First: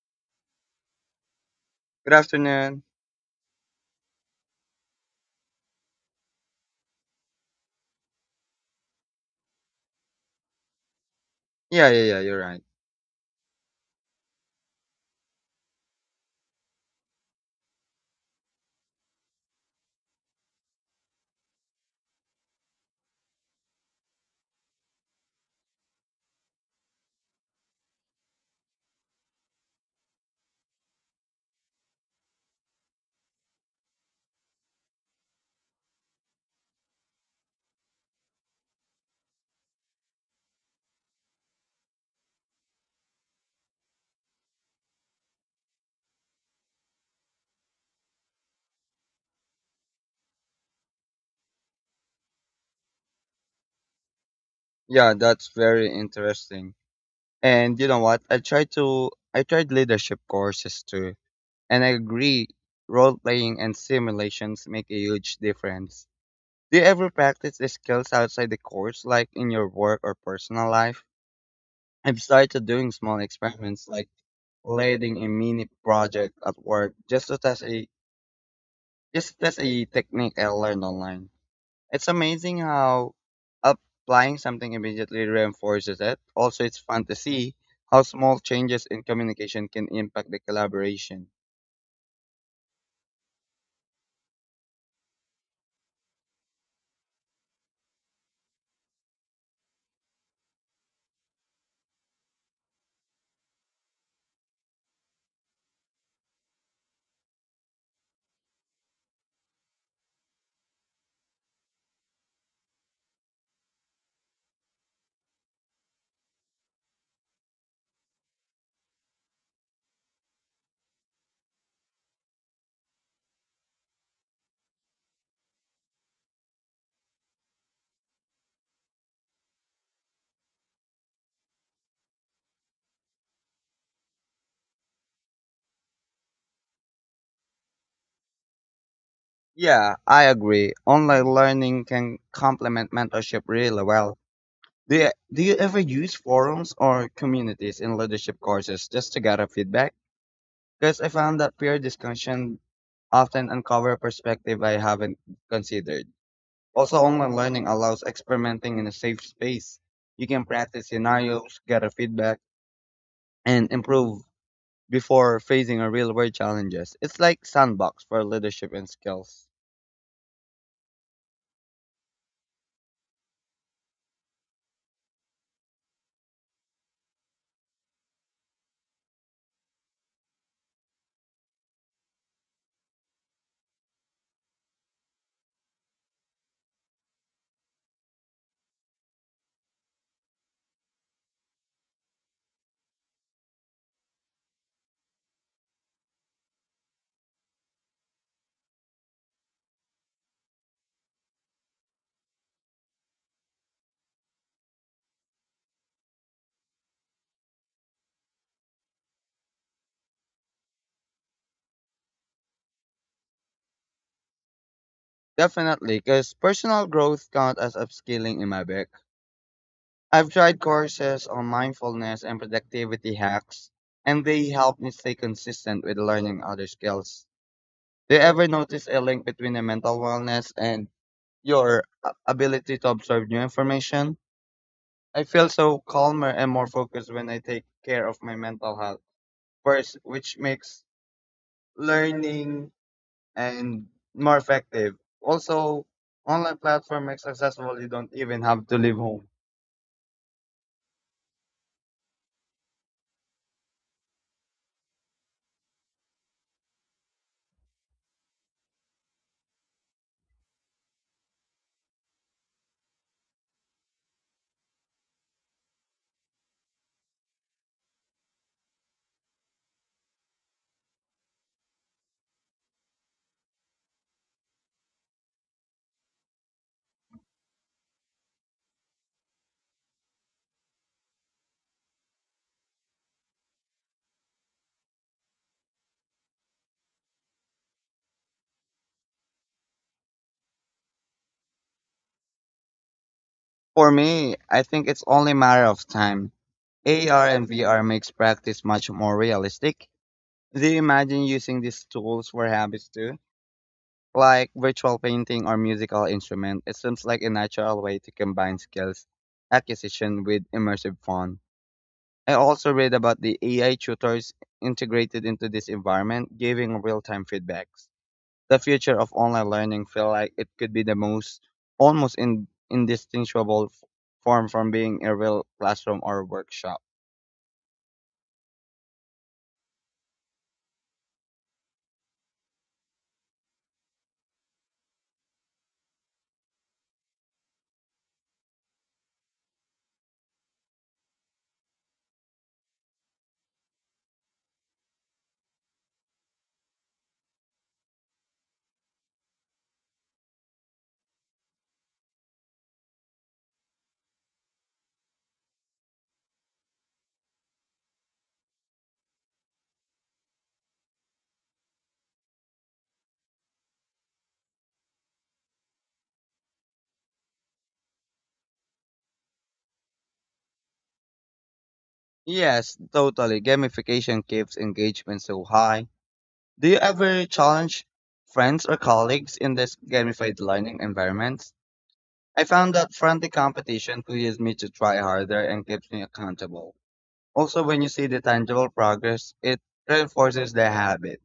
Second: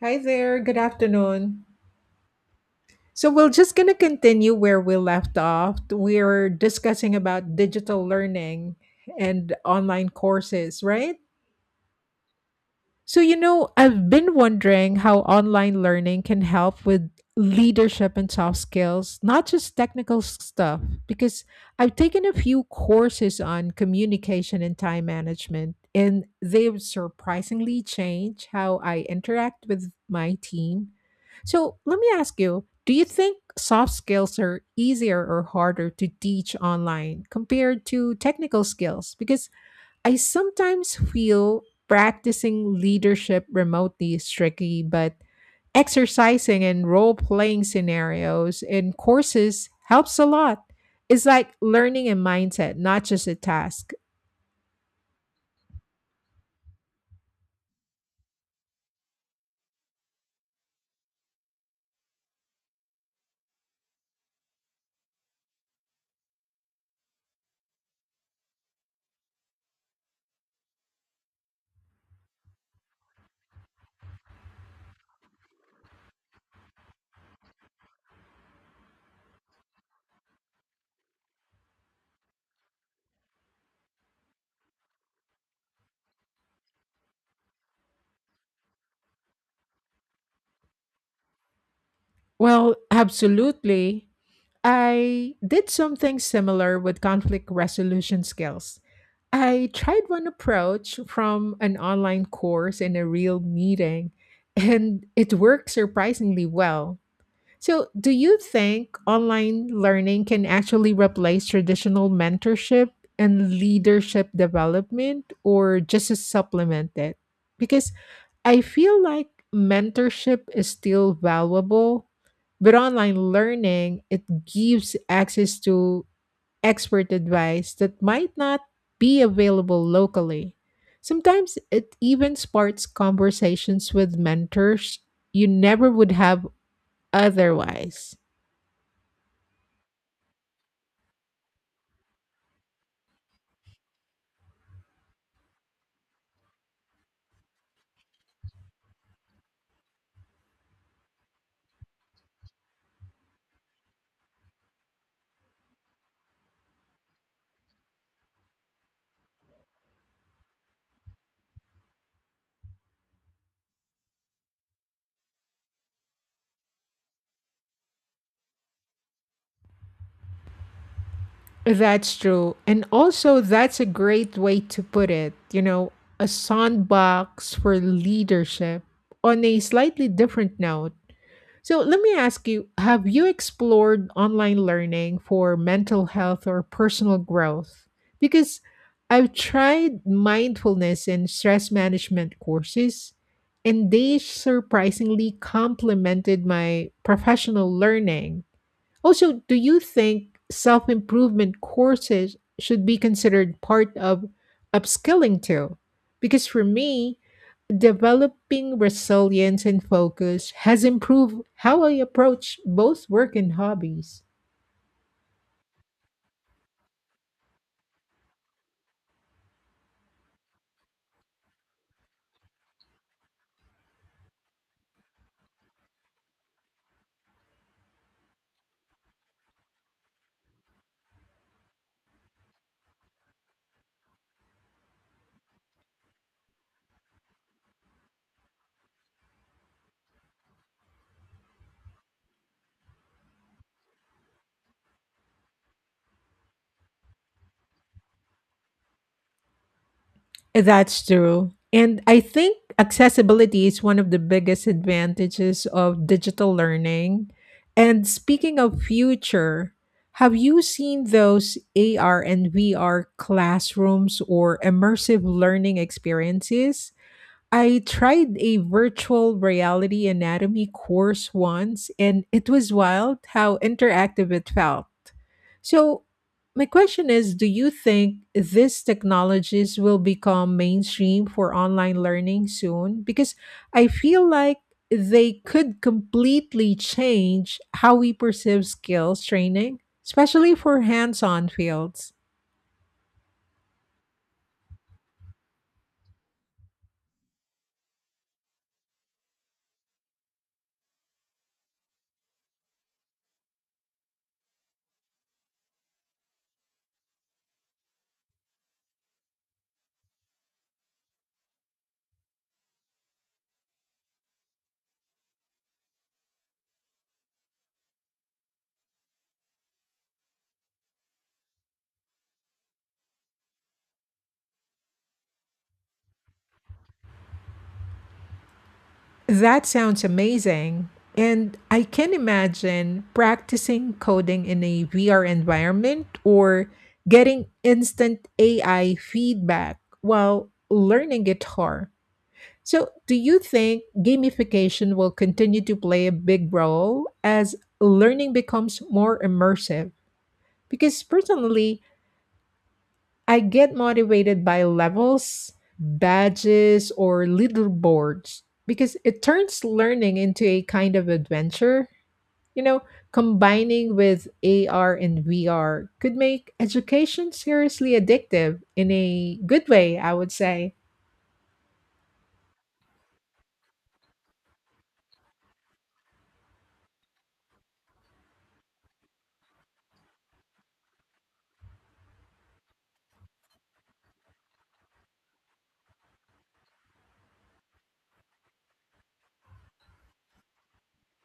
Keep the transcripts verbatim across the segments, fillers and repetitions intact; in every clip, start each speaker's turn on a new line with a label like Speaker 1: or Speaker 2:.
Speaker 1: Hi there, good afternoon.
Speaker 2: Good afternoon.
Speaker 1: So we're just going to continue where we left off. We're discussing about digital learning and online courses, right?
Speaker 2: Yeah, yeah, yeah, you're right.
Speaker 1: So, you know, I've been wondering how online learning can help with leadership and soft skills, not just technical s- stuff, because I've taken a few courses on communication and time management, and they've surprisingly changed how I interact with my team. So, let me ask you, do you think soft skills are easier or harder to teach online compared to technical skills? Because I sometimes feel practicing leadership remotely is tricky, but exercising in role playing scenarios in courses helps a lot. It's like learning a mindset, not just a task.
Speaker 2: Yeah, that's very interesting. And you know what? I tried to I tried leadership courses too. And I agree, role playing and simulations make a huge difference. Do you ever practice the skills outside the course, like in your work or personal life? I've started doing small experiments like leading a mini project at work just to test a just to test a technique I learned online. It's amazing how applying something immediately reinforces it. Also, it's fun to see how small changes in communication can impact the collaboration.
Speaker 1: Well, absolutely. I did something similar with conflict resolution skills. I tried one approach from an online course in a real meeting, and it worked surprisingly well. So, do you think online learning can actually replace traditional mentorship and leadership development, or just to supplement it? Because I feel like mentorship is still valuable, but online learning, it gives access to expert advice that might not be available locally. Sometimes it even sparks conversations with mentors you never would have otherwise.
Speaker 2: Yeah, I agree. Online learning can complement mentorship really well. Do you, do you ever use forums or communities in leadership courses just to gather feedback? Because I found that peer discussion often uncover perspective I haven't considered. Also, online learning allows experimenting in a safe space. You can practice scenarios, get a feedback, and improve before facing a real world challenges. It's like sandbox for leadership and skills.
Speaker 1: That's true. And also, that's a great way to put it. You know, a sandbox for leadership. On a slightly different note, so let me ask you, have you explored online learning for mental health or personal growth? Because I've tried mindfulness and stress management courses, and they surprisingly complemented my professional learning. Also, do you think self improvement courses should be considered part of upskilling too? Because for me, developing resilience and focus has improved how I approach both work and hobbies.
Speaker 2: Definitely, because personal growth count as upskilling in my book. I've tried courses on mindfulness and productivity hacks, and they help me stay consistent with learning other skills. Do you ever notice a link between the mental wellness and your uh, ability to absorb new information? I feel so calmer and more focused when I take care of my mental health first, which makes learning and more effective. Also, online platform makes accessible. You don't even have to leave home.
Speaker 1: That's true. And I think accessibility is one of the biggest advantages of digital learning. And speaking of future, have you seen those A R and V R classrooms or immersive learning experiences? I tried a virtual reality anatomy course once, and it was wild how interactive it felt. So, my question is, do you think these technologies will become mainstream for online learning soon? Because I feel like they could completely change how we perceive skills training, especially for hands on fields.
Speaker 2: For me, I think it's only a matter of time. A R and V R makes practice much more realistic. Do you imagine using these tools for habits too? Like virtual painting or musical instrument, it seems like a natural way to combine skills acquisition with immersive fun. I also read about the A I tutors integrated into this environment, giving real-time feedbacks. The future of online learning feel like it could be the most almost in, indistinguishable f- form from being a real classroom or workshop.
Speaker 1: That sounds amazing. And I can imagine practicing coding in a V R environment or getting instant A I feedback while learning guitar. So, do you think gamification will continue to play a big role as learning becomes more immersive? Because personally, I get motivated by levels, badges, or leaderboards because it turns learning into a kind of adventure. You know, combining with A R and V R could make education seriously addictive, in a good way, I would say.
Speaker 2: Yes, totally. Gamification keeps engagement so high. Do you ever challenge friends or colleagues in this gamified learning environments? I found that friendly competition pushes me to try harder and keeps me accountable. Also, when you see the tangible progress, it reinforces the habit.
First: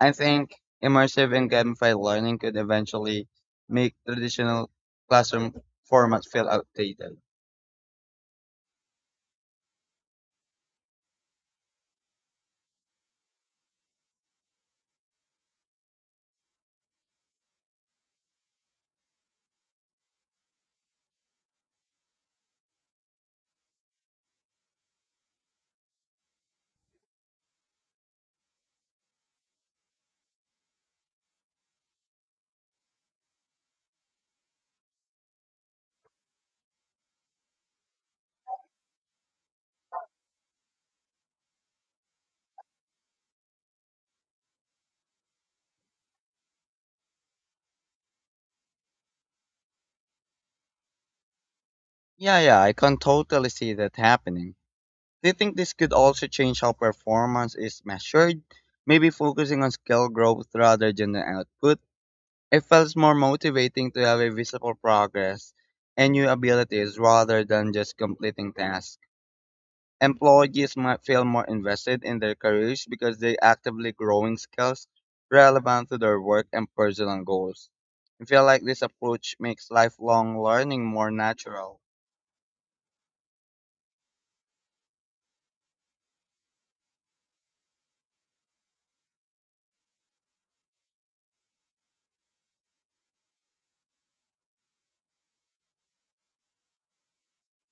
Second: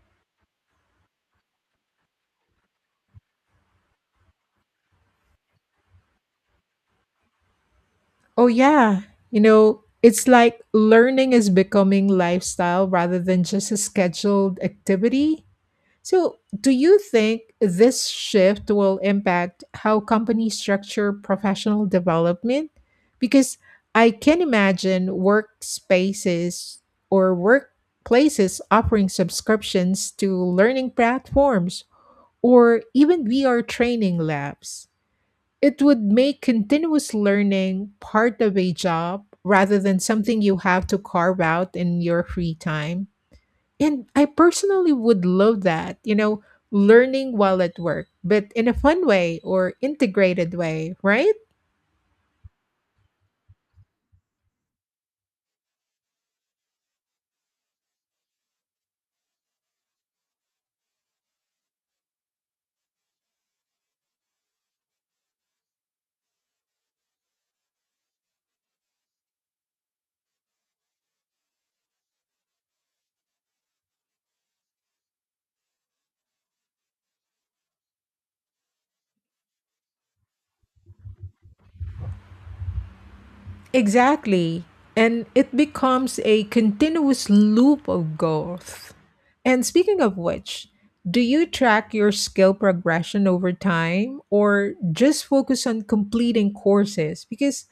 Speaker 2: I think immersive and gamified learning could eventually make traditional classroom formats feel outdated.
Speaker 1: Oh, yeah. You know, it's like learning is becoming lifestyle rather than just a scheduled activity. So, do you think this shift will impact how companies structure professional development? Because I can imagine workspaces or workplaces offering subscriptions to learning platforms or even V R training labs. It would make continuous learning part of a job rather than something you have to carve out in your free time. And I personally would love that, you know, learning while at work, but in a fun way or integrated way, right?
Speaker 2: Yeah, yeah, I can totally see that happening. Do you think this could also change how performance is measured? Maybe focusing on skill growth rather than the output? It feels more motivating to have a visible progress and new abilities rather than just completing tasks. Employees might feel more invested in their careers because they actively growing skills relevant to their work and personal goals. I feel like this approach makes lifelong learning more natural.
Speaker 1: Exactly. And it becomes a continuous loop of growth. And speaking of which, do you track your skill progression over time or just focus on completing courses? Because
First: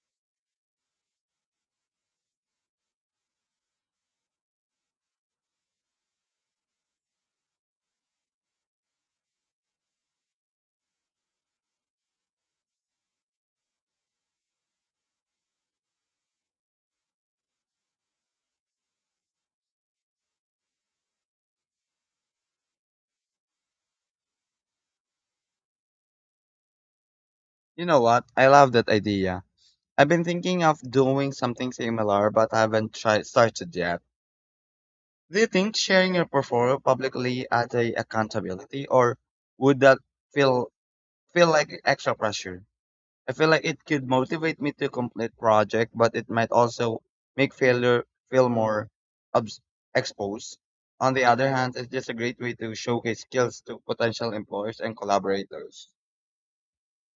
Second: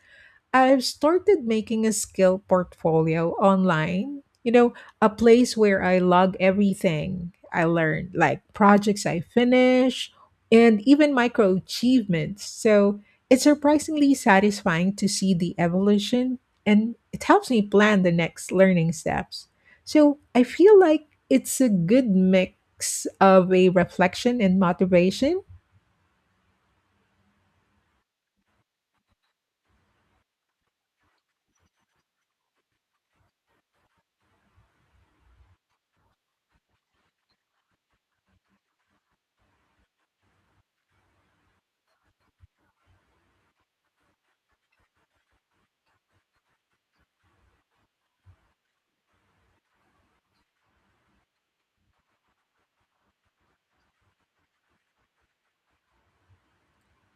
Speaker 1: I've started making a skill portfolio online, you know, a place where I log everything I learned, like projects I finish and even micro achievements. So it's surprisingly satisfying to see the evolution, and it helps me plan the next learning steps. So I feel like it's a good mix of a reflection and motivation.
Speaker 2: You know what? I love that idea. I've been thinking of doing something similar, but I haven't tried started yet. Do you think sharing your portfolio publicly adds a accountability, or would that feel feel like extra pressure? I feel like it could motivate me to complete project, but it might also make failure feel more obs- exposed. On the other hand, it's just a great way to showcase skills to potential employers and collaborators.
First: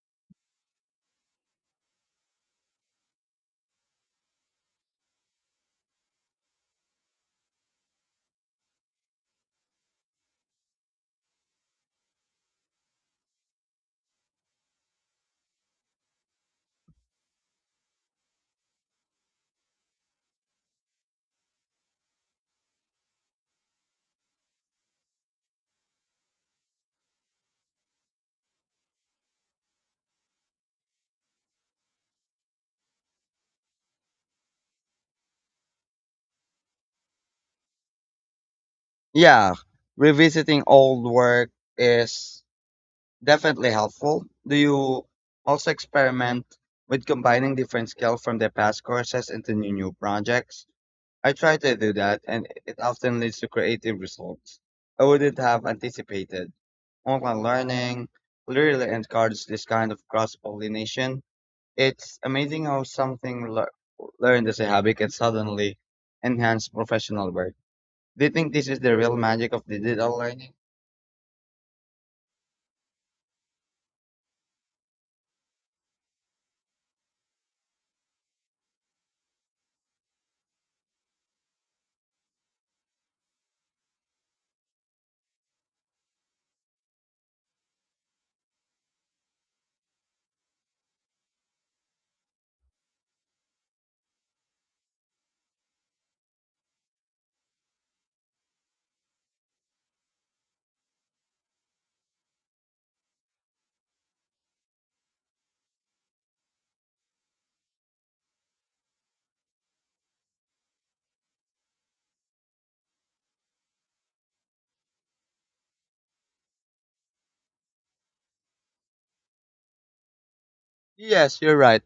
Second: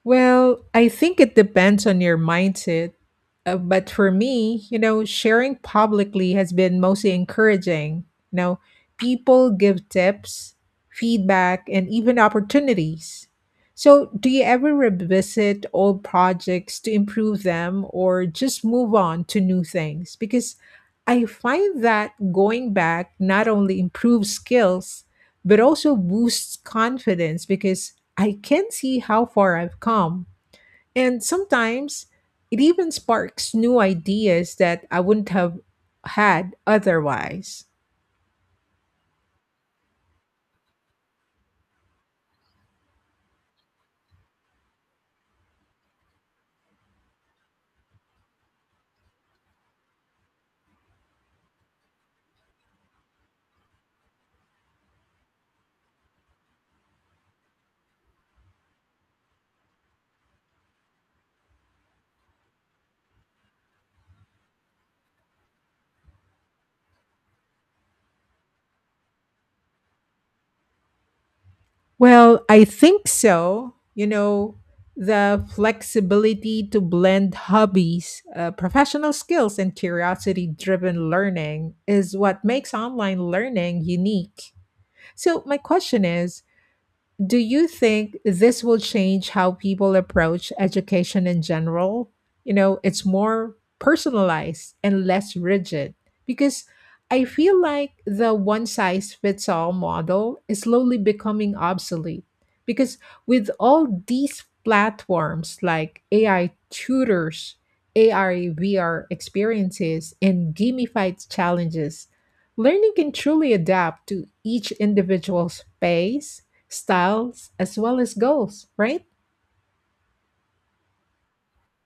Speaker 1: Well, I think it depends on your mindset. Uh, but for me, you know, sharing publicly has been mostly encouraging. You know, people give tips, feedback, and even opportunities. So, do you ever revisit old projects to improve them or just move on to new things? Because I find that going back not only improves skills, but also boosts confidence because I can see how far I've come. And sometimes it even sparks new ideas that I wouldn't have had otherwise.
Speaker 2: Yeah, revisiting old work is definitely helpful. Do you also experiment with combining different skills from the past courses into new, new projects? I try to do that, and it often leads to creative results I wouldn't have anticipated. Online learning really encourages this kind of cross pollination. It's amazing how something lear- learned as a hobby can suddenly enhance professional work. Do you think this is the real magic of digital learning?
Speaker 1: Well, I think so. You know, the flexibility to blend hobbies, uh, professional skills, and curiosity driven learning is what makes online learning unique. So, my question is, do you think this will change how people approach education in general? You know, it's more personalized and less rigid because I feel like the one size fits all model is slowly becoming obsolete. Because with all these platforms like A I tutors, A I V R experiences, and gamified challenges, learning can truly adapt to each individual's pace, styles as well as goals, right?
Speaker 2: Yes, you're right.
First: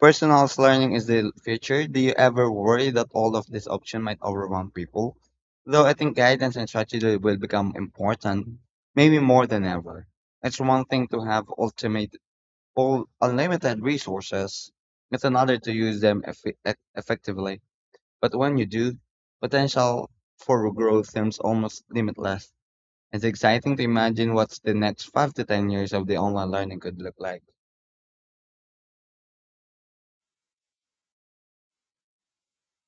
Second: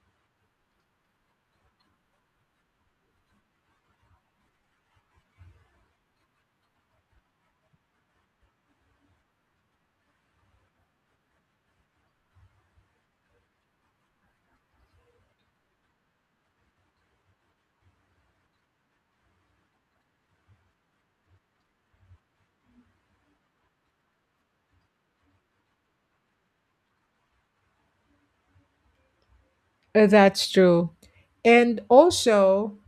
Speaker 2: Personalized learning is the future. Do you ever worry that all of these options might overwhelm people? Though I think guidance and strategy will become important, maybe more than ever. It's one thing to have ultimate all unlimited resources. It's another to use them effi- e- effectively. But when you do, potential for growth seems almost limitless. It's exciting to imagine what's the next five to ten years of the online learning could look like.
Speaker 1: Uh, That's true. And also,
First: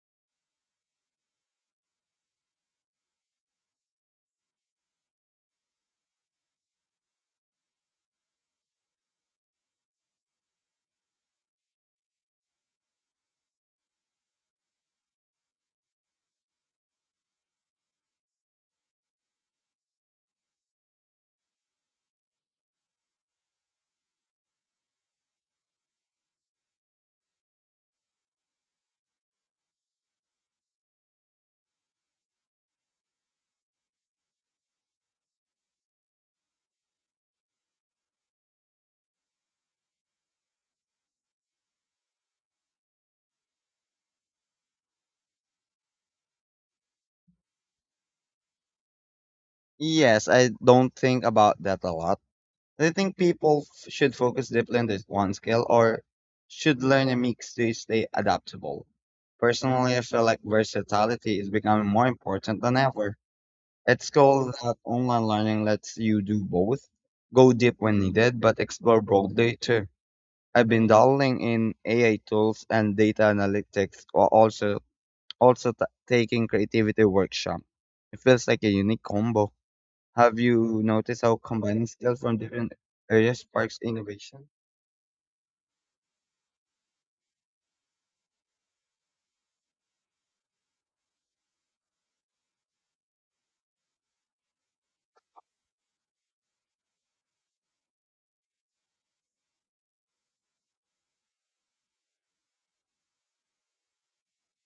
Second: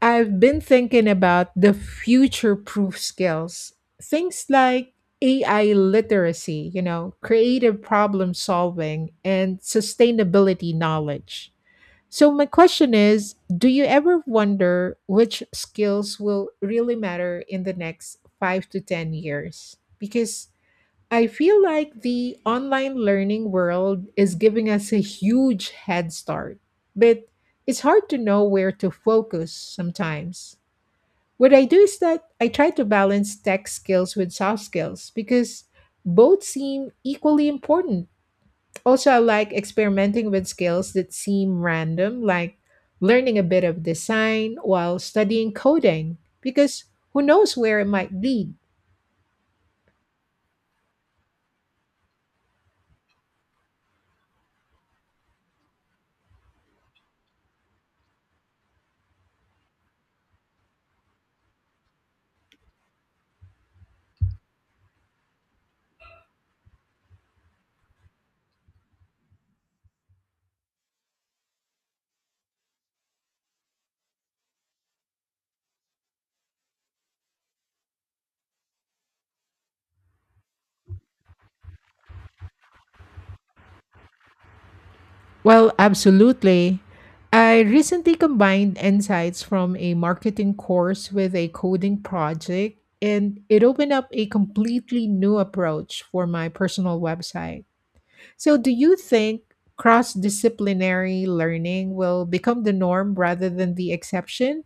Speaker 1: I've been thinking about the future proof skills. Things like A I literacy, you know, creative problem solving, and sustainability knowledge. So, my question is, do you ever wonder which skills will really matter in the next five to ten years? Because I feel like the online learning world is giving us a huge head start, but it's hard to know where to focus sometimes. What I do is that I try to balance tech skills with soft skills because both seem equally important. Also, I like experimenting with skills that seem random, like learning a bit of design while studying coding, because who knows where it might lead.
Speaker 2: Yes, I don't think about that a lot. Do you think people f- should focus deeply on this one skill or should learn a mix to stay adaptable? Personally, I feel like versatility is becoming more important than ever. At school, that online learning lets you do both, go deep when needed, but explore broadly too. I've been dabbling in A I tools and data analytics, while also also t- taking creativity workshop. It feels like a unique combo. Have you noticed how combining skills from different areas sparks innovation?
Speaker 1: Well, absolutely. I recently combined insights from a marketing course with a coding project, and it opened up a completely new approach for my personal website. So, do you think cross disciplinary learning will become the norm rather than the exception?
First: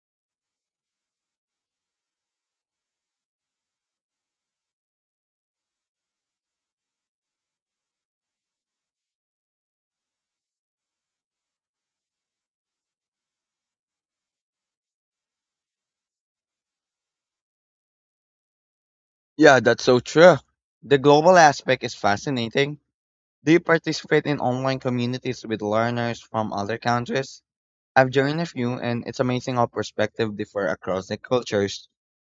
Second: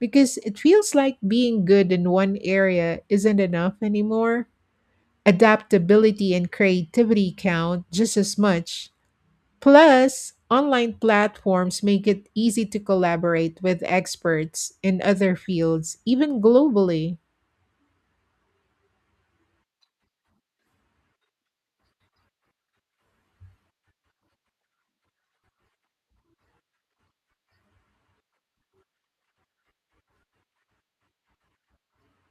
Speaker 1: Because it feels like being good in one area isn't enough anymore. Adaptability and creativity count just as much. Plus, online platforms make it easy to collaborate with experts in other fields, even globally.
Speaker 2: Yeah, that's so true. The global aspect is fascinating. Do you participate in online communities with learners from other countries? I've joined a few, and it's amazing how perspectives differ across the cultures.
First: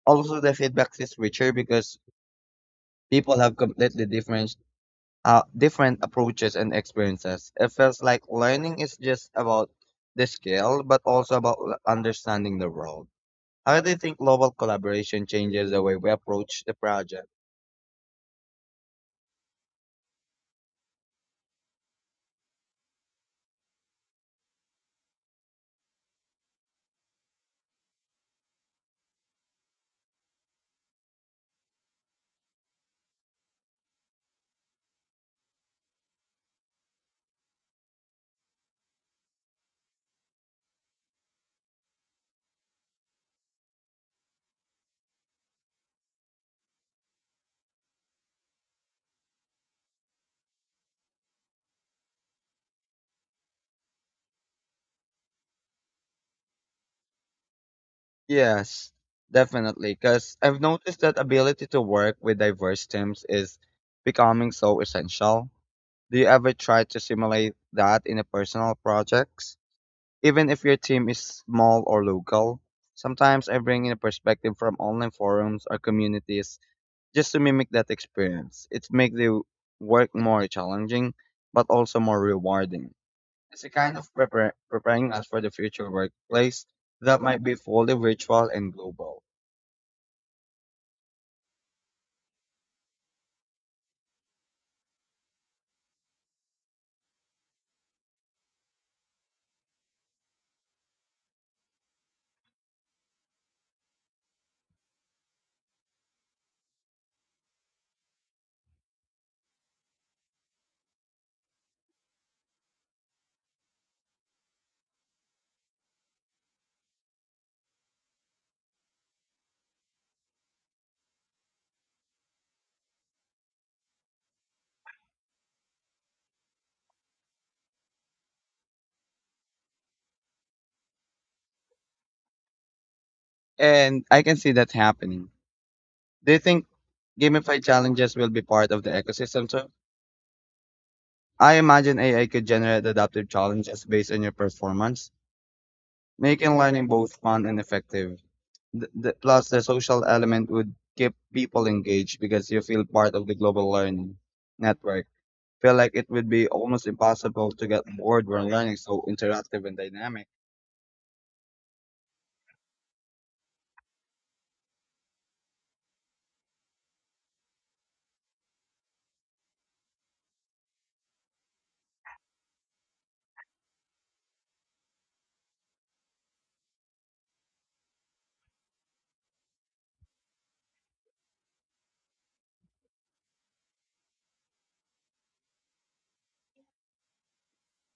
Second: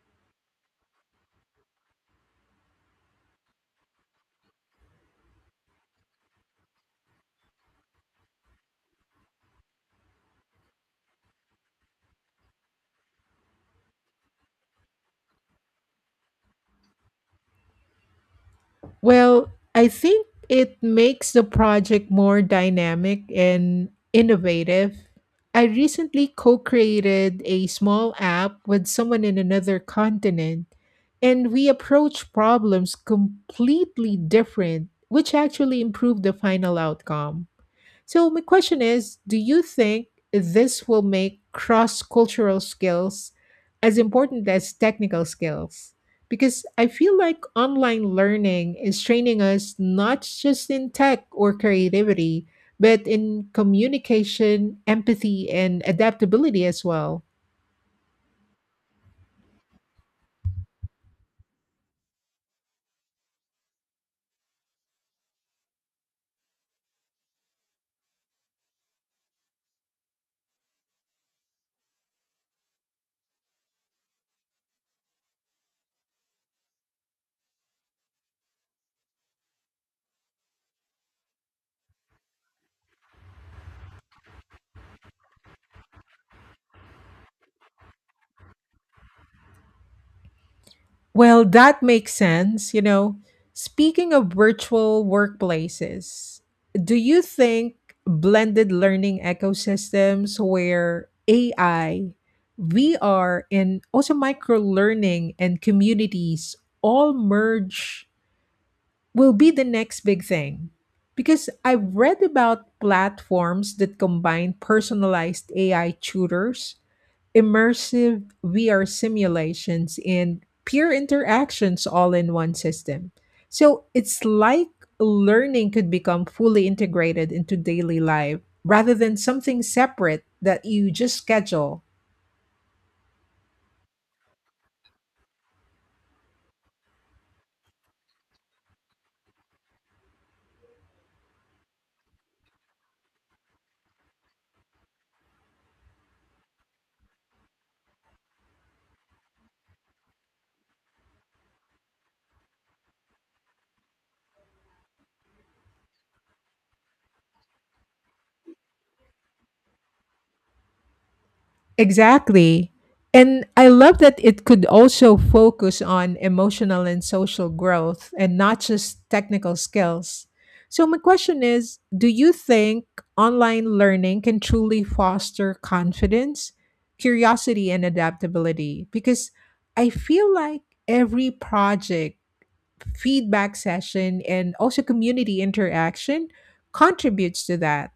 Speaker 2: Also, the feedback is richer because people have completely different, uh, different approaches and experiences. It feels like learning is just about the skill, but also about l- understanding the world. How do you think global collaboration changes the way we approach the project?
Speaker 1: Well, I think it makes the project more dynamic and innovative. I recently co created a small app with someone in another continent, and we approach problems completely different, which actually improved the final outcome. So, my question is, do you think this will make cross cultural skills as important as technical skills? Because I feel like online learning is training us not just in tech or creativity, but in communication, empathy, and adaptability as well.
Speaker 2: Yes, definitely. Because I've noticed that ability to work with diverse teams is becoming so essential. Do you ever try to simulate that in a personal projects? Even if your team is small or local, sometimes I bring in a perspective from online forums or communities just to mimic that experience. It makes the work more challenging, but also more rewarding. It's a kind of prepar- preparing us for the future workplace that might be fully virtual and global.
Speaker 1: Well, that makes sense. You know, speaking of virtual workplaces, do you think blended learning ecosystems where A I, V R, and also micro learning and communities all merge will be the next big thing? Because I've read about platforms that combine personalized A I tutors, immersive V R simulations, and peer interactions all in one system. So it's like learning could become fully integrated into daily life rather than something separate that you just schedule.
Speaker 2: And I can see that happening. Do you think gamified challenges will be part of the ecosystem too? I imagine A I could generate adaptive challenges based on your performance, making learning both fun and effective. Th- th- plus, the social element would keep people engaged because you feel part of the global learning network. Feel like it would be almost impossible to get bored when learning so interactive and dynamic.
Speaker 1: Exactly. And I love that it could also focus on emotional and social growth and not just technical skills. So, my question is, do you think online learning can truly foster confidence, curiosity, and adaptability? Because I feel like every project, feedback session, and also community interaction contributes to that.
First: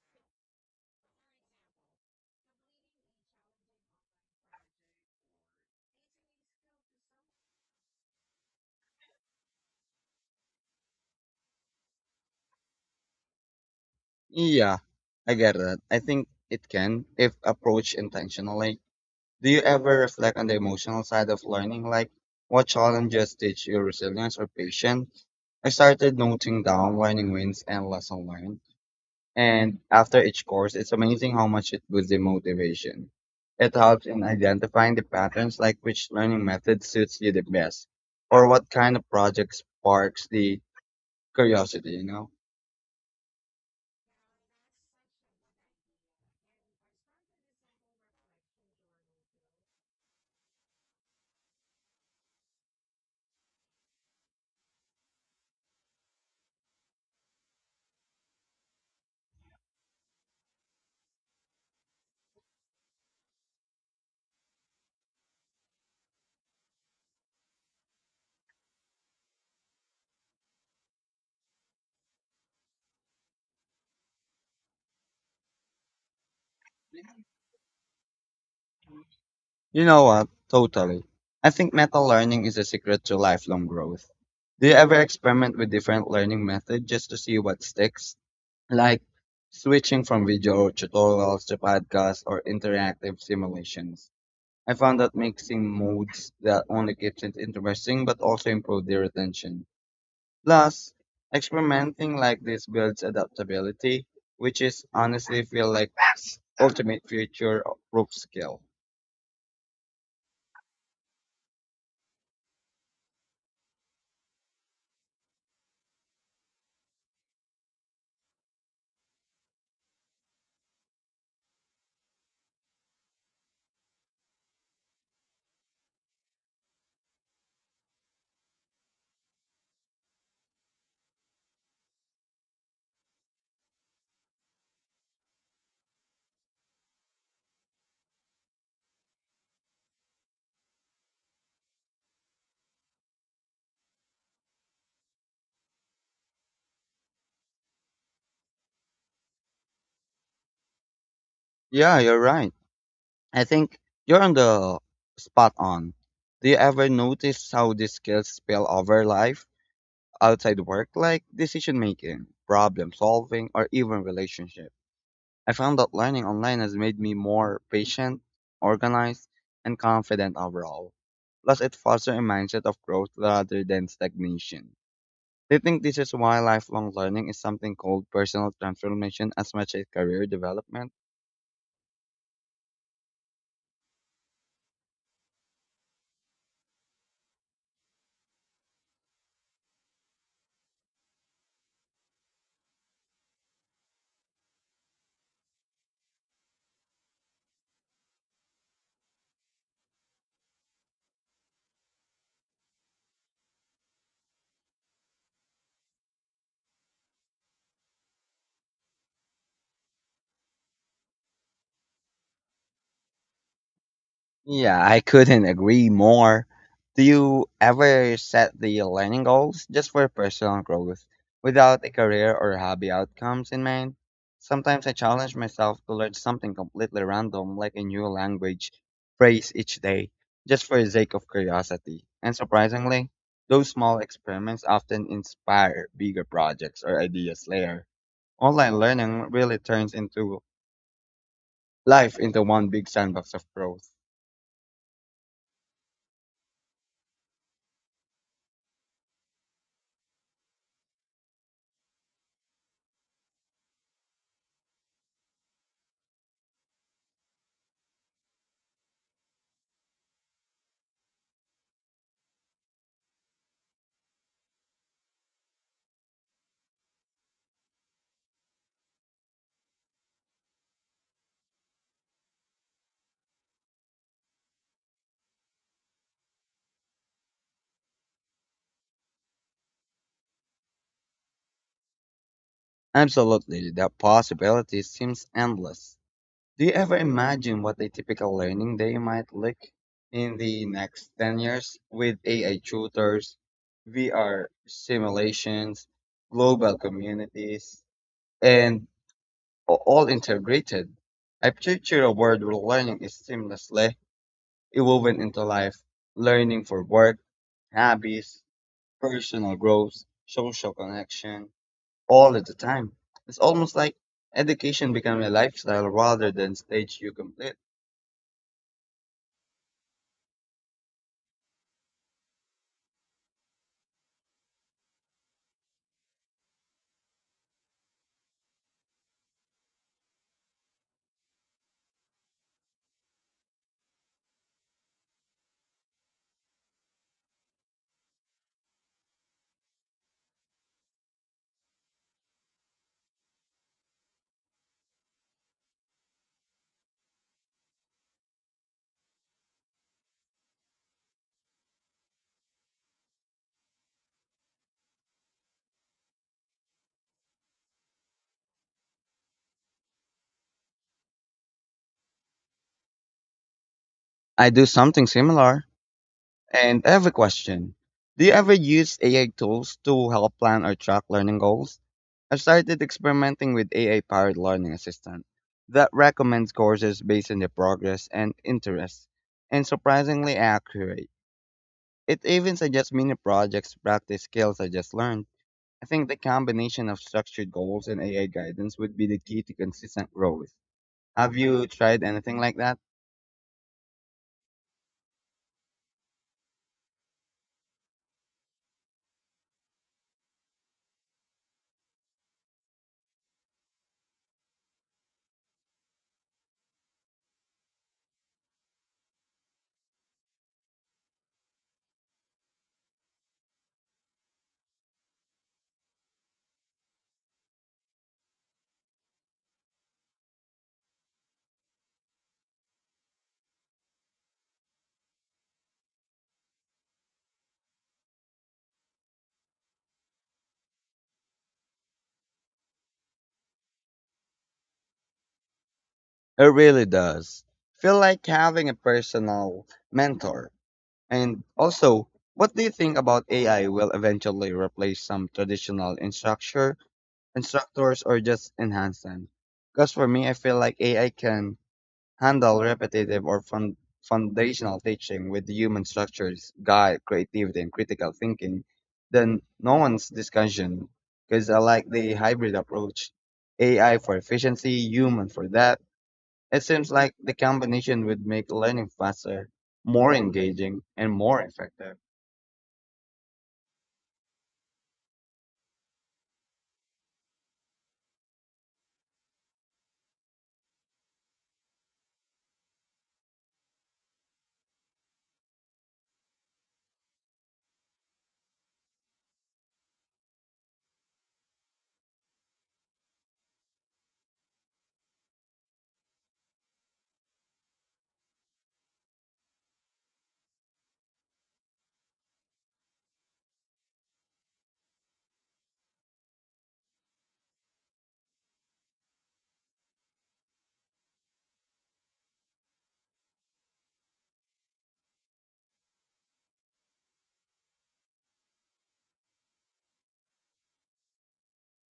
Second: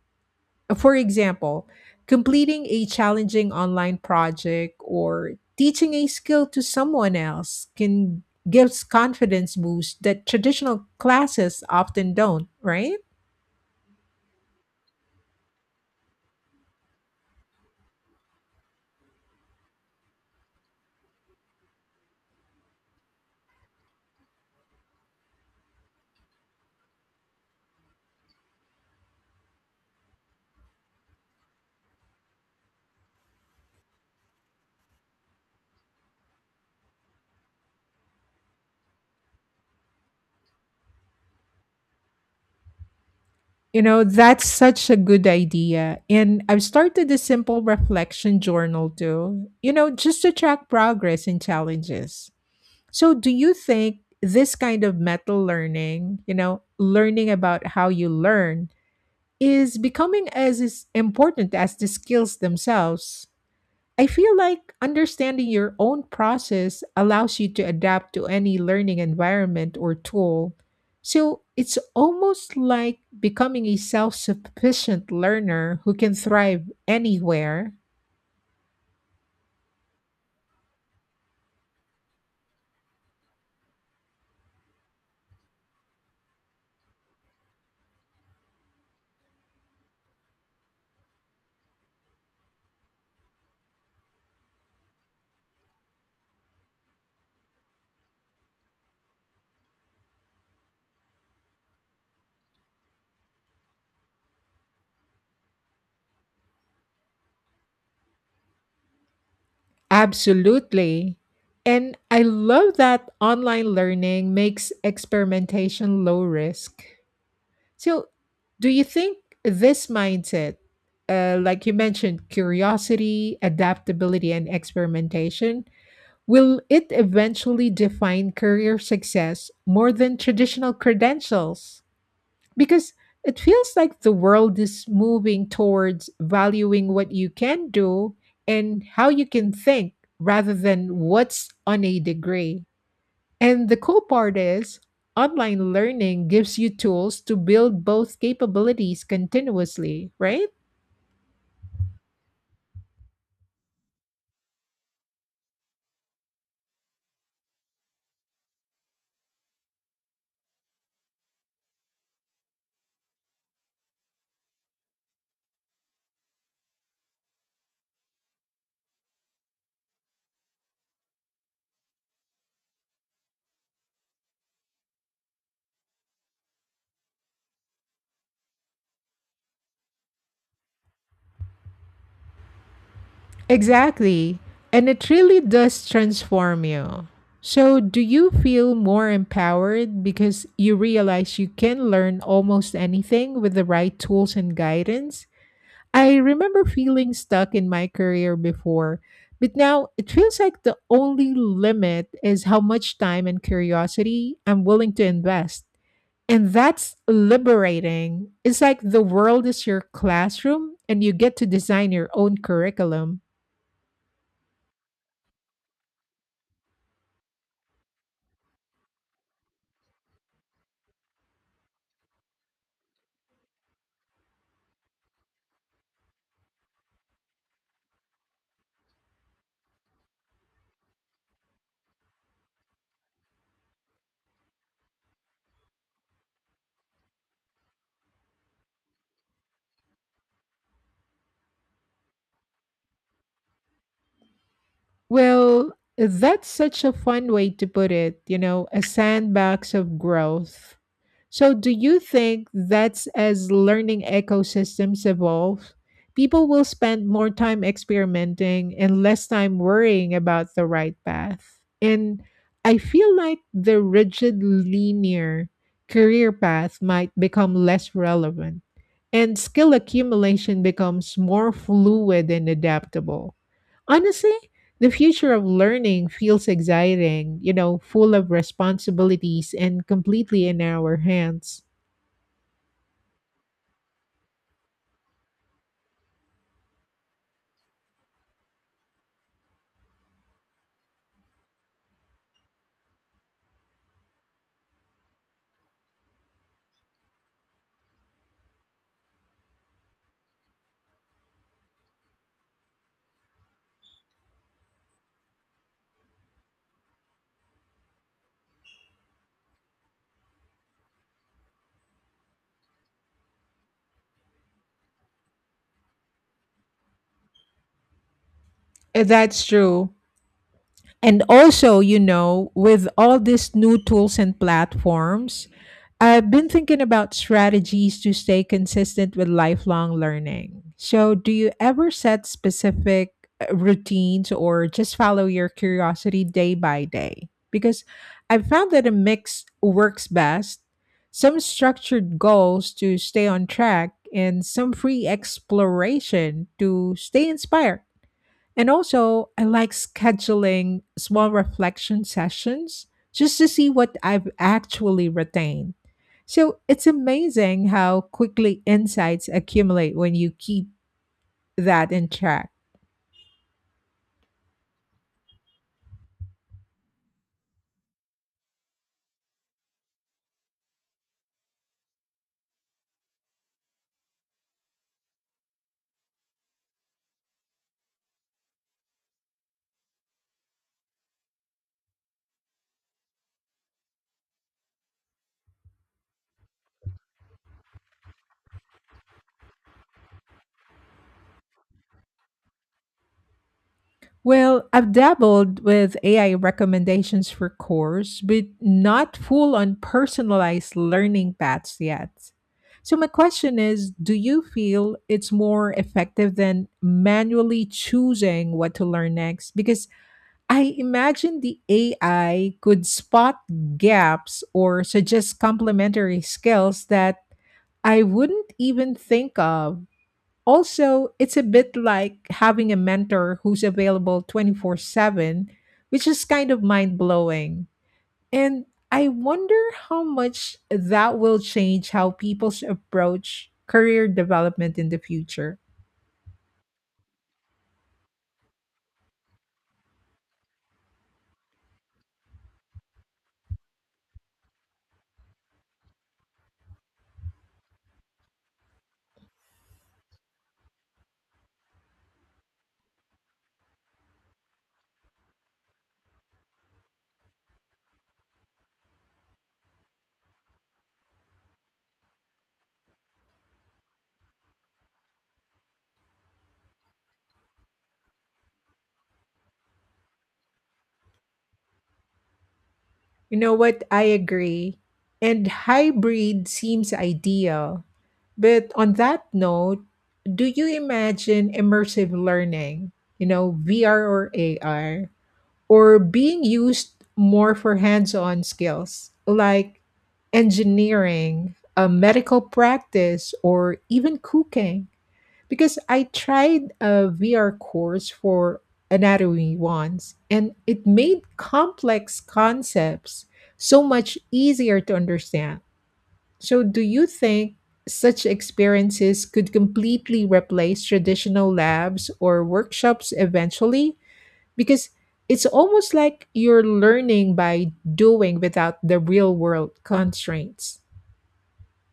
Speaker 1: For example, completing a challenging online project or teaching a skill to someone else can gives confidence boost that traditional classes often don't, right?
Speaker 2: Yeah, I get that. I think it can, if approached intentionally. Do you ever reflect on the emotional side of learning, like what challenges teach you resilience or patience? I started noting down learning wins and lesson learned, and after each course, it's amazing how much it boosts the motivation. It helps in identifying the patterns, like which learning method suits you the best, or what kind of project sparks the curiosity, you know?
Speaker 1: You know, that's such a good idea. And I've started a simple reflection journal too, you know, just to track progress and challenges. So, do you think this kind of meta learning, you know, learning about how you learn, is becoming as is important as the skills themselves? I feel like understanding your own process allows you to adapt to any learning environment or tool. So it's almost like becoming a self sufficient learner who can thrive anywhere.
Speaker 2: You know what? Totally. I think meta learning is a secret to lifelong growth. Do you ever experiment with different learning methods just to see what sticks? Like switching from video tutorials to podcasts or interactive simulations. I found that mixing modes that only keeps it interesting but also improve the retention. Plus, experimenting like this builds adaptability, which is honestly feel like ultimate future proof skill.
Speaker 1: Absolutely. And I love that online learning makes experimentation low risk. So, do you think this mindset, uh, like you mentioned, curiosity, adaptability, and experimentation, will it eventually define career success more than traditional credentials? Because it feels like the world is moving towards valuing what you can do and how you can think rather than what's on a degree. And the cool part is, online learning gives you tools to build both capabilities continuously, right?
Speaker 2: Yeah, you're right. I think you're on the spot on. Do you ever notice how these skills spill over life outside work, like decision making, problem solving, or even relationship? I found that learning online has made me more patient, organized, and confident overall. Plus, it fosters a mindset of growth rather than stagnation. Do you think this is why lifelong learning is something called personal transformation as much as career development?
Speaker 1: Exactly. And it really does transform you. So, do you feel more empowered because you realize you can learn almost anything with the right tools and guidance? I remember feeling stuck in my career before, but now it feels like the only limit is how much time and curiosity I'm willing to invest. And that's liberating. It's like the world is your classroom and you get to design your own curriculum.
Speaker 2: Yeah, I couldn't agree more. Do you ever set the learning goals just for personal growth without a career or hobby outcomes in mind? Sometimes I challenge myself to learn something completely random, like a new language phrase each day, just for the sake of curiosity. And surprisingly, those small experiments often inspire bigger projects or ideas later. Online learning really turns into life into one big sandbox of growth.
Speaker 1: Well, that's such a fun way to put it, you know, a sandbox of growth. So, do you think that's as learning ecosystems evolve? People will spend more time experimenting and less time worrying about the right path. And I feel like the rigid, linear career path might become less relevant, and skill accumulation becomes more fluid and adaptable. Honestly, the future of learning feels exciting, you know, full of responsibilities and completely in our hands.
Speaker 2: Absolutely, the possibility seems endless. Do you ever imagine what a typical learning day might look in the next ten years with A I tutors, V R simulations, global communities, and a- all integrated? I picture a world where learning is seamlessly woven into life, learning for work, hobbies, personal growth, social connection, all at the time. It's almost like education becoming a lifestyle rather than stage you complete.
Speaker 1: Uh, That's true. And also, you know, with all these new tools and platforms, I've been thinking about strategies to stay consistent with lifelong learning. So, do you ever set specific uh, routines or just follow your curiosity day by day? Because I've found that a mix works best. Some structured goals to stay on track and some free exploration to stay inspired. And also, I like scheduling small reflection sessions just to see what I've actually retained. So it's amazing how quickly insights accumulate when you keep that in track.
Speaker 2: I do something similar. And I have a question. Do you ever use A I tools to help plan or track learning goals? I've started experimenting with A I powered learning assistant that recommends courses based on their progress and interests, and surprisingly accurate. It even suggests mini projects to practice skills I just learned. I think the combination of structured goals and A I guidance would be the key to consistent growth. Have you tried anything like that?
Speaker 1: Well, I've dabbled with A I recommendations for course, but not full on personalized learning paths yet. So, my question is, do you feel it's more effective than manually choosing what to learn next? Because I imagine the A I could spot gaps or suggest complementary skills that I wouldn't even think of. Also, it's a bit like having a mentor who's available twenty-four seven, which is kind of mind blowing. And I wonder how much that will change how people's approach career development in the future.
Speaker 2: It really does. Feel like having a personal mentor. And also, what do you think about A I will eventually replace some traditional instructor, instructors or just enhance them? Because for me, I feel like A I can handle repetitive or fun- foundational teaching with human structures, guide creativity and critical thinking, then no one's discussion. Because I like the hybrid approach, A I for efficiency, human for that. It seems like the combination would make learning faster, more engaging, and more effective.
Speaker 1: You know what? I agree. And hybrid seems ideal. But on that note, do you imagine immersive learning? You know, V R or A R? Or being used more for hands-on skills like engineering, a medical practice, or even cooking. Because I tried a V R course for anatomy once, and it made complex concepts so much easier to understand. So, do you think such experiences could completely replace traditional labs or workshops eventually? Because it's almost like you're learning by doing without the real world constraints.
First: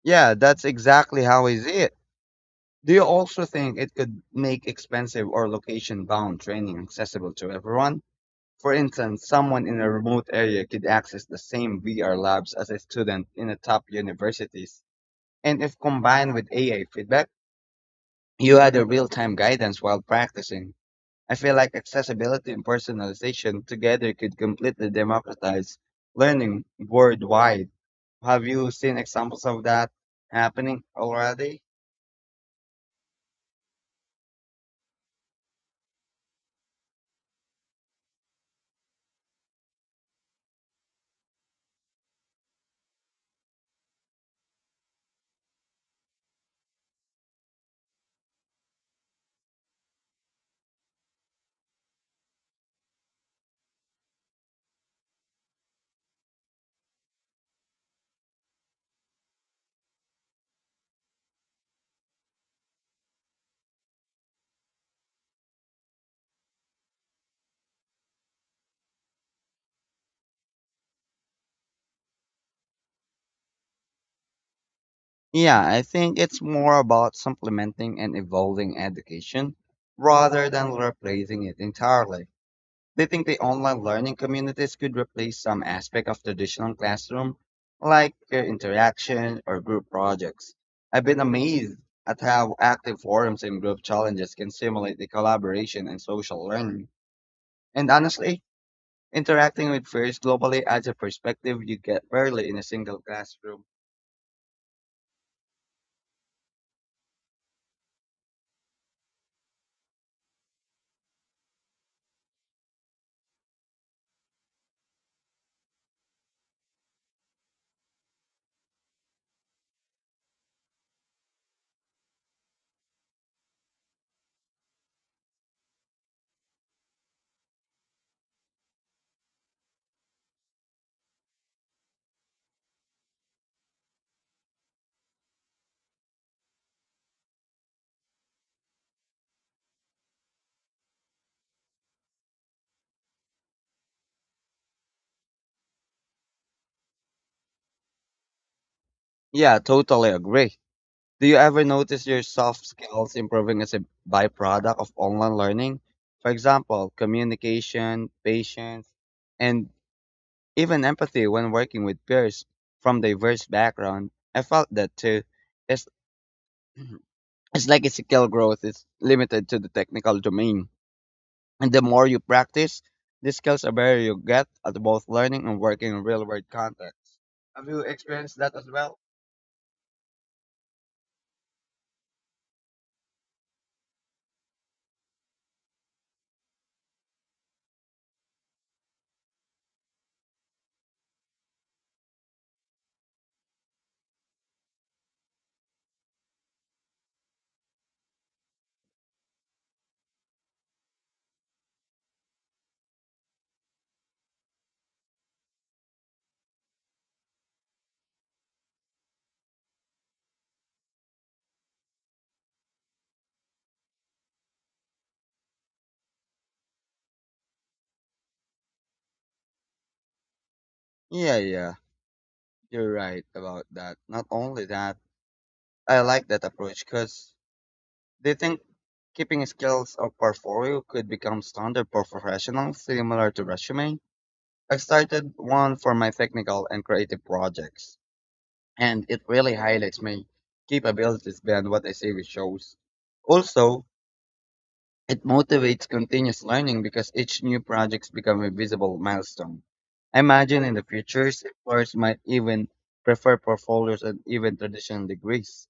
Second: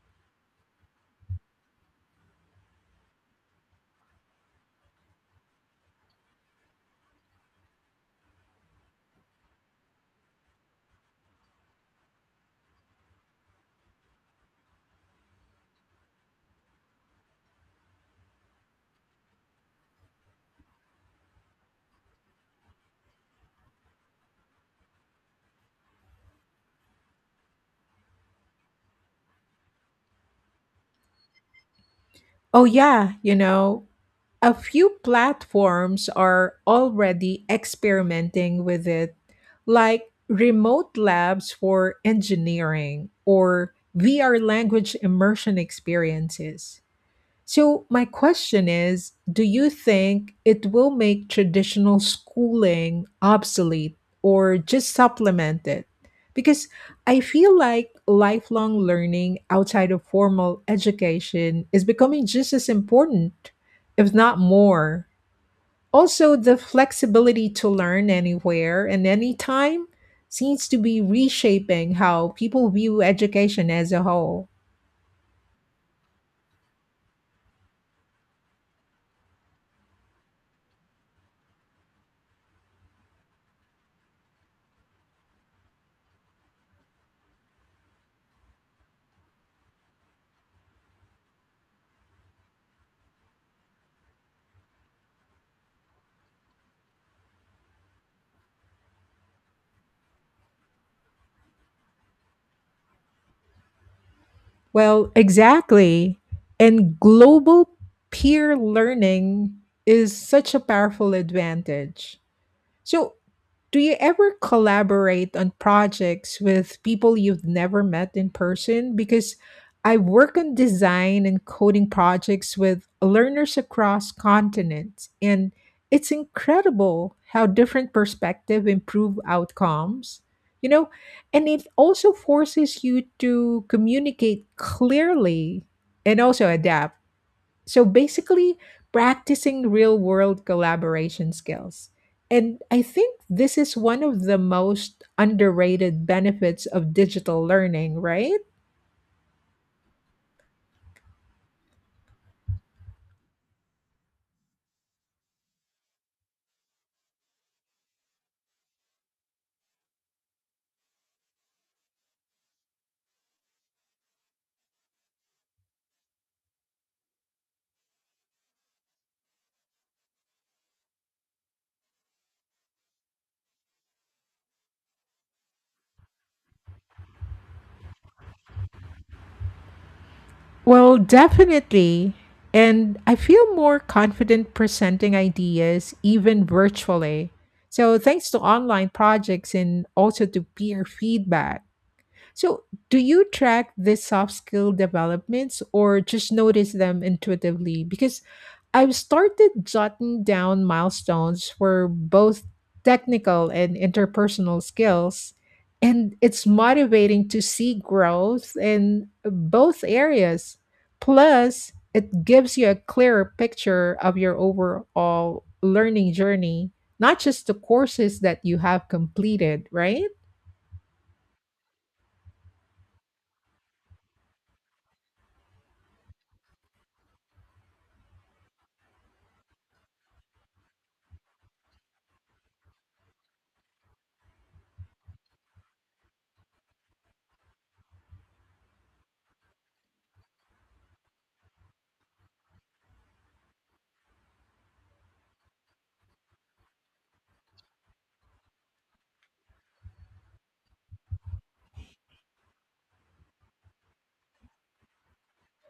Speaker 2: Yeah, that's exactly how I see it. Do you also think it could make expensive or location bound training accessible to everyone? For instance, someone in a remote area could access the same V R labs as a student in the top universities. And if combined with A I feedback, you had a real-time guidance while practicing. I feel like accessibility and personalization together could completely democratize learning worldwide. Have you seen examples of that happening already?
Speaker 1: Oh, yeah, you know, a few platforms are already experimenting with it, like remote labs for engineering or V R language immersion experiences. So, my question is, do you think it will make traditional schooling obsolete or just supplement it? Because I feel like lifelong learning outside of formal education is becoming just as important, if not more. Also, the flexibility to learn anywhere and anytime seems to be reshaping how people view education as a whole.
Speaker 2: Yeah, I think it's more about supplementing and evolving education rather than replacing it entirely. They think the online learning communities could replace some aspect of traditional classroom, like peer interaction or group projects? I've been amazed at how active forums and group challenges can simulate the collaboration and social learning. And honestly, interacting with peers globally adds a perspective you get rarely in a single classroom.
Speaker 1: Well, exactly. And global peer learning is such a powerful advantage. So, do you ever collaborate on projects with people you've never met in person? Because I work on design and coding projects with learners across continents, and it's incredible how different perspectives improve outcomes. You know, and it also forces you to communicate clearly and also adapt, so basically, practicing real world collaboration skills. And I think this is one of the most underrated benefits of digital learning, right?
Speaker 2: Yeah, totally agree. Do you ever notice your soft skills improving as a byproduct of online learning? For example, communication, patience, and even empathy when working with peers from diverse background. I felt that too. It's, it's like a skill growth is limited to the technical domain. And the more you practice, the skills the better you get at both learning and working in real world contexts. Have you experienced that as well?
Speaker 1: Well, definitely. And I feel more confident presenting ideas, even virtually. So, thanks to online projects and also to peer feedback. So, do you track these soft skill developments or just notice them intuitively? Because I've started jotting down milestones for both technical and interpersonal skills, and it's motivating to see growth in both areas. Plus, it gives you a clearer picture of your overall learning journey, not just the courses that you have completed, right?
Speaker 2: Yeah, yeah. You're right about that. Not only that, I like that approach because they think keeping skills or portfolio could become standard for professionals similar to resume. I've started one for my technical and creative projects, and it really highlights my capabilities beyond what I see with shows. Also, it motivates continuous learning because each new project becomes a visible milestone. I imagine in the future, employers might even prefer portfolios and even traditional degrees.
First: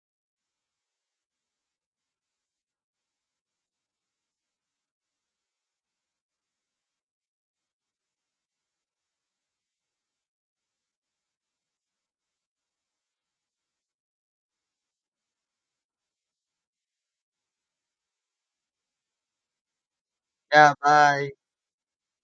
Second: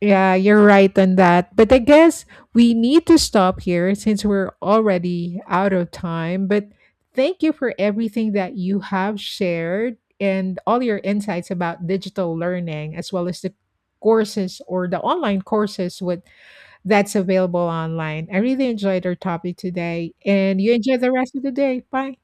Speaker 1: Yeah, you're right on that. But I guess we need to stop here since we're already out of time. But thank you for everything that you have shared and all your insights about digital learning, as well as the courses or the online courses with that's available online. I really enjoyed our topic today, and you
Speaker 2: Yeah,
Speaker 1: enjoy the
Speaker 2: bye.
Speaker 1: rest of the day. Bye.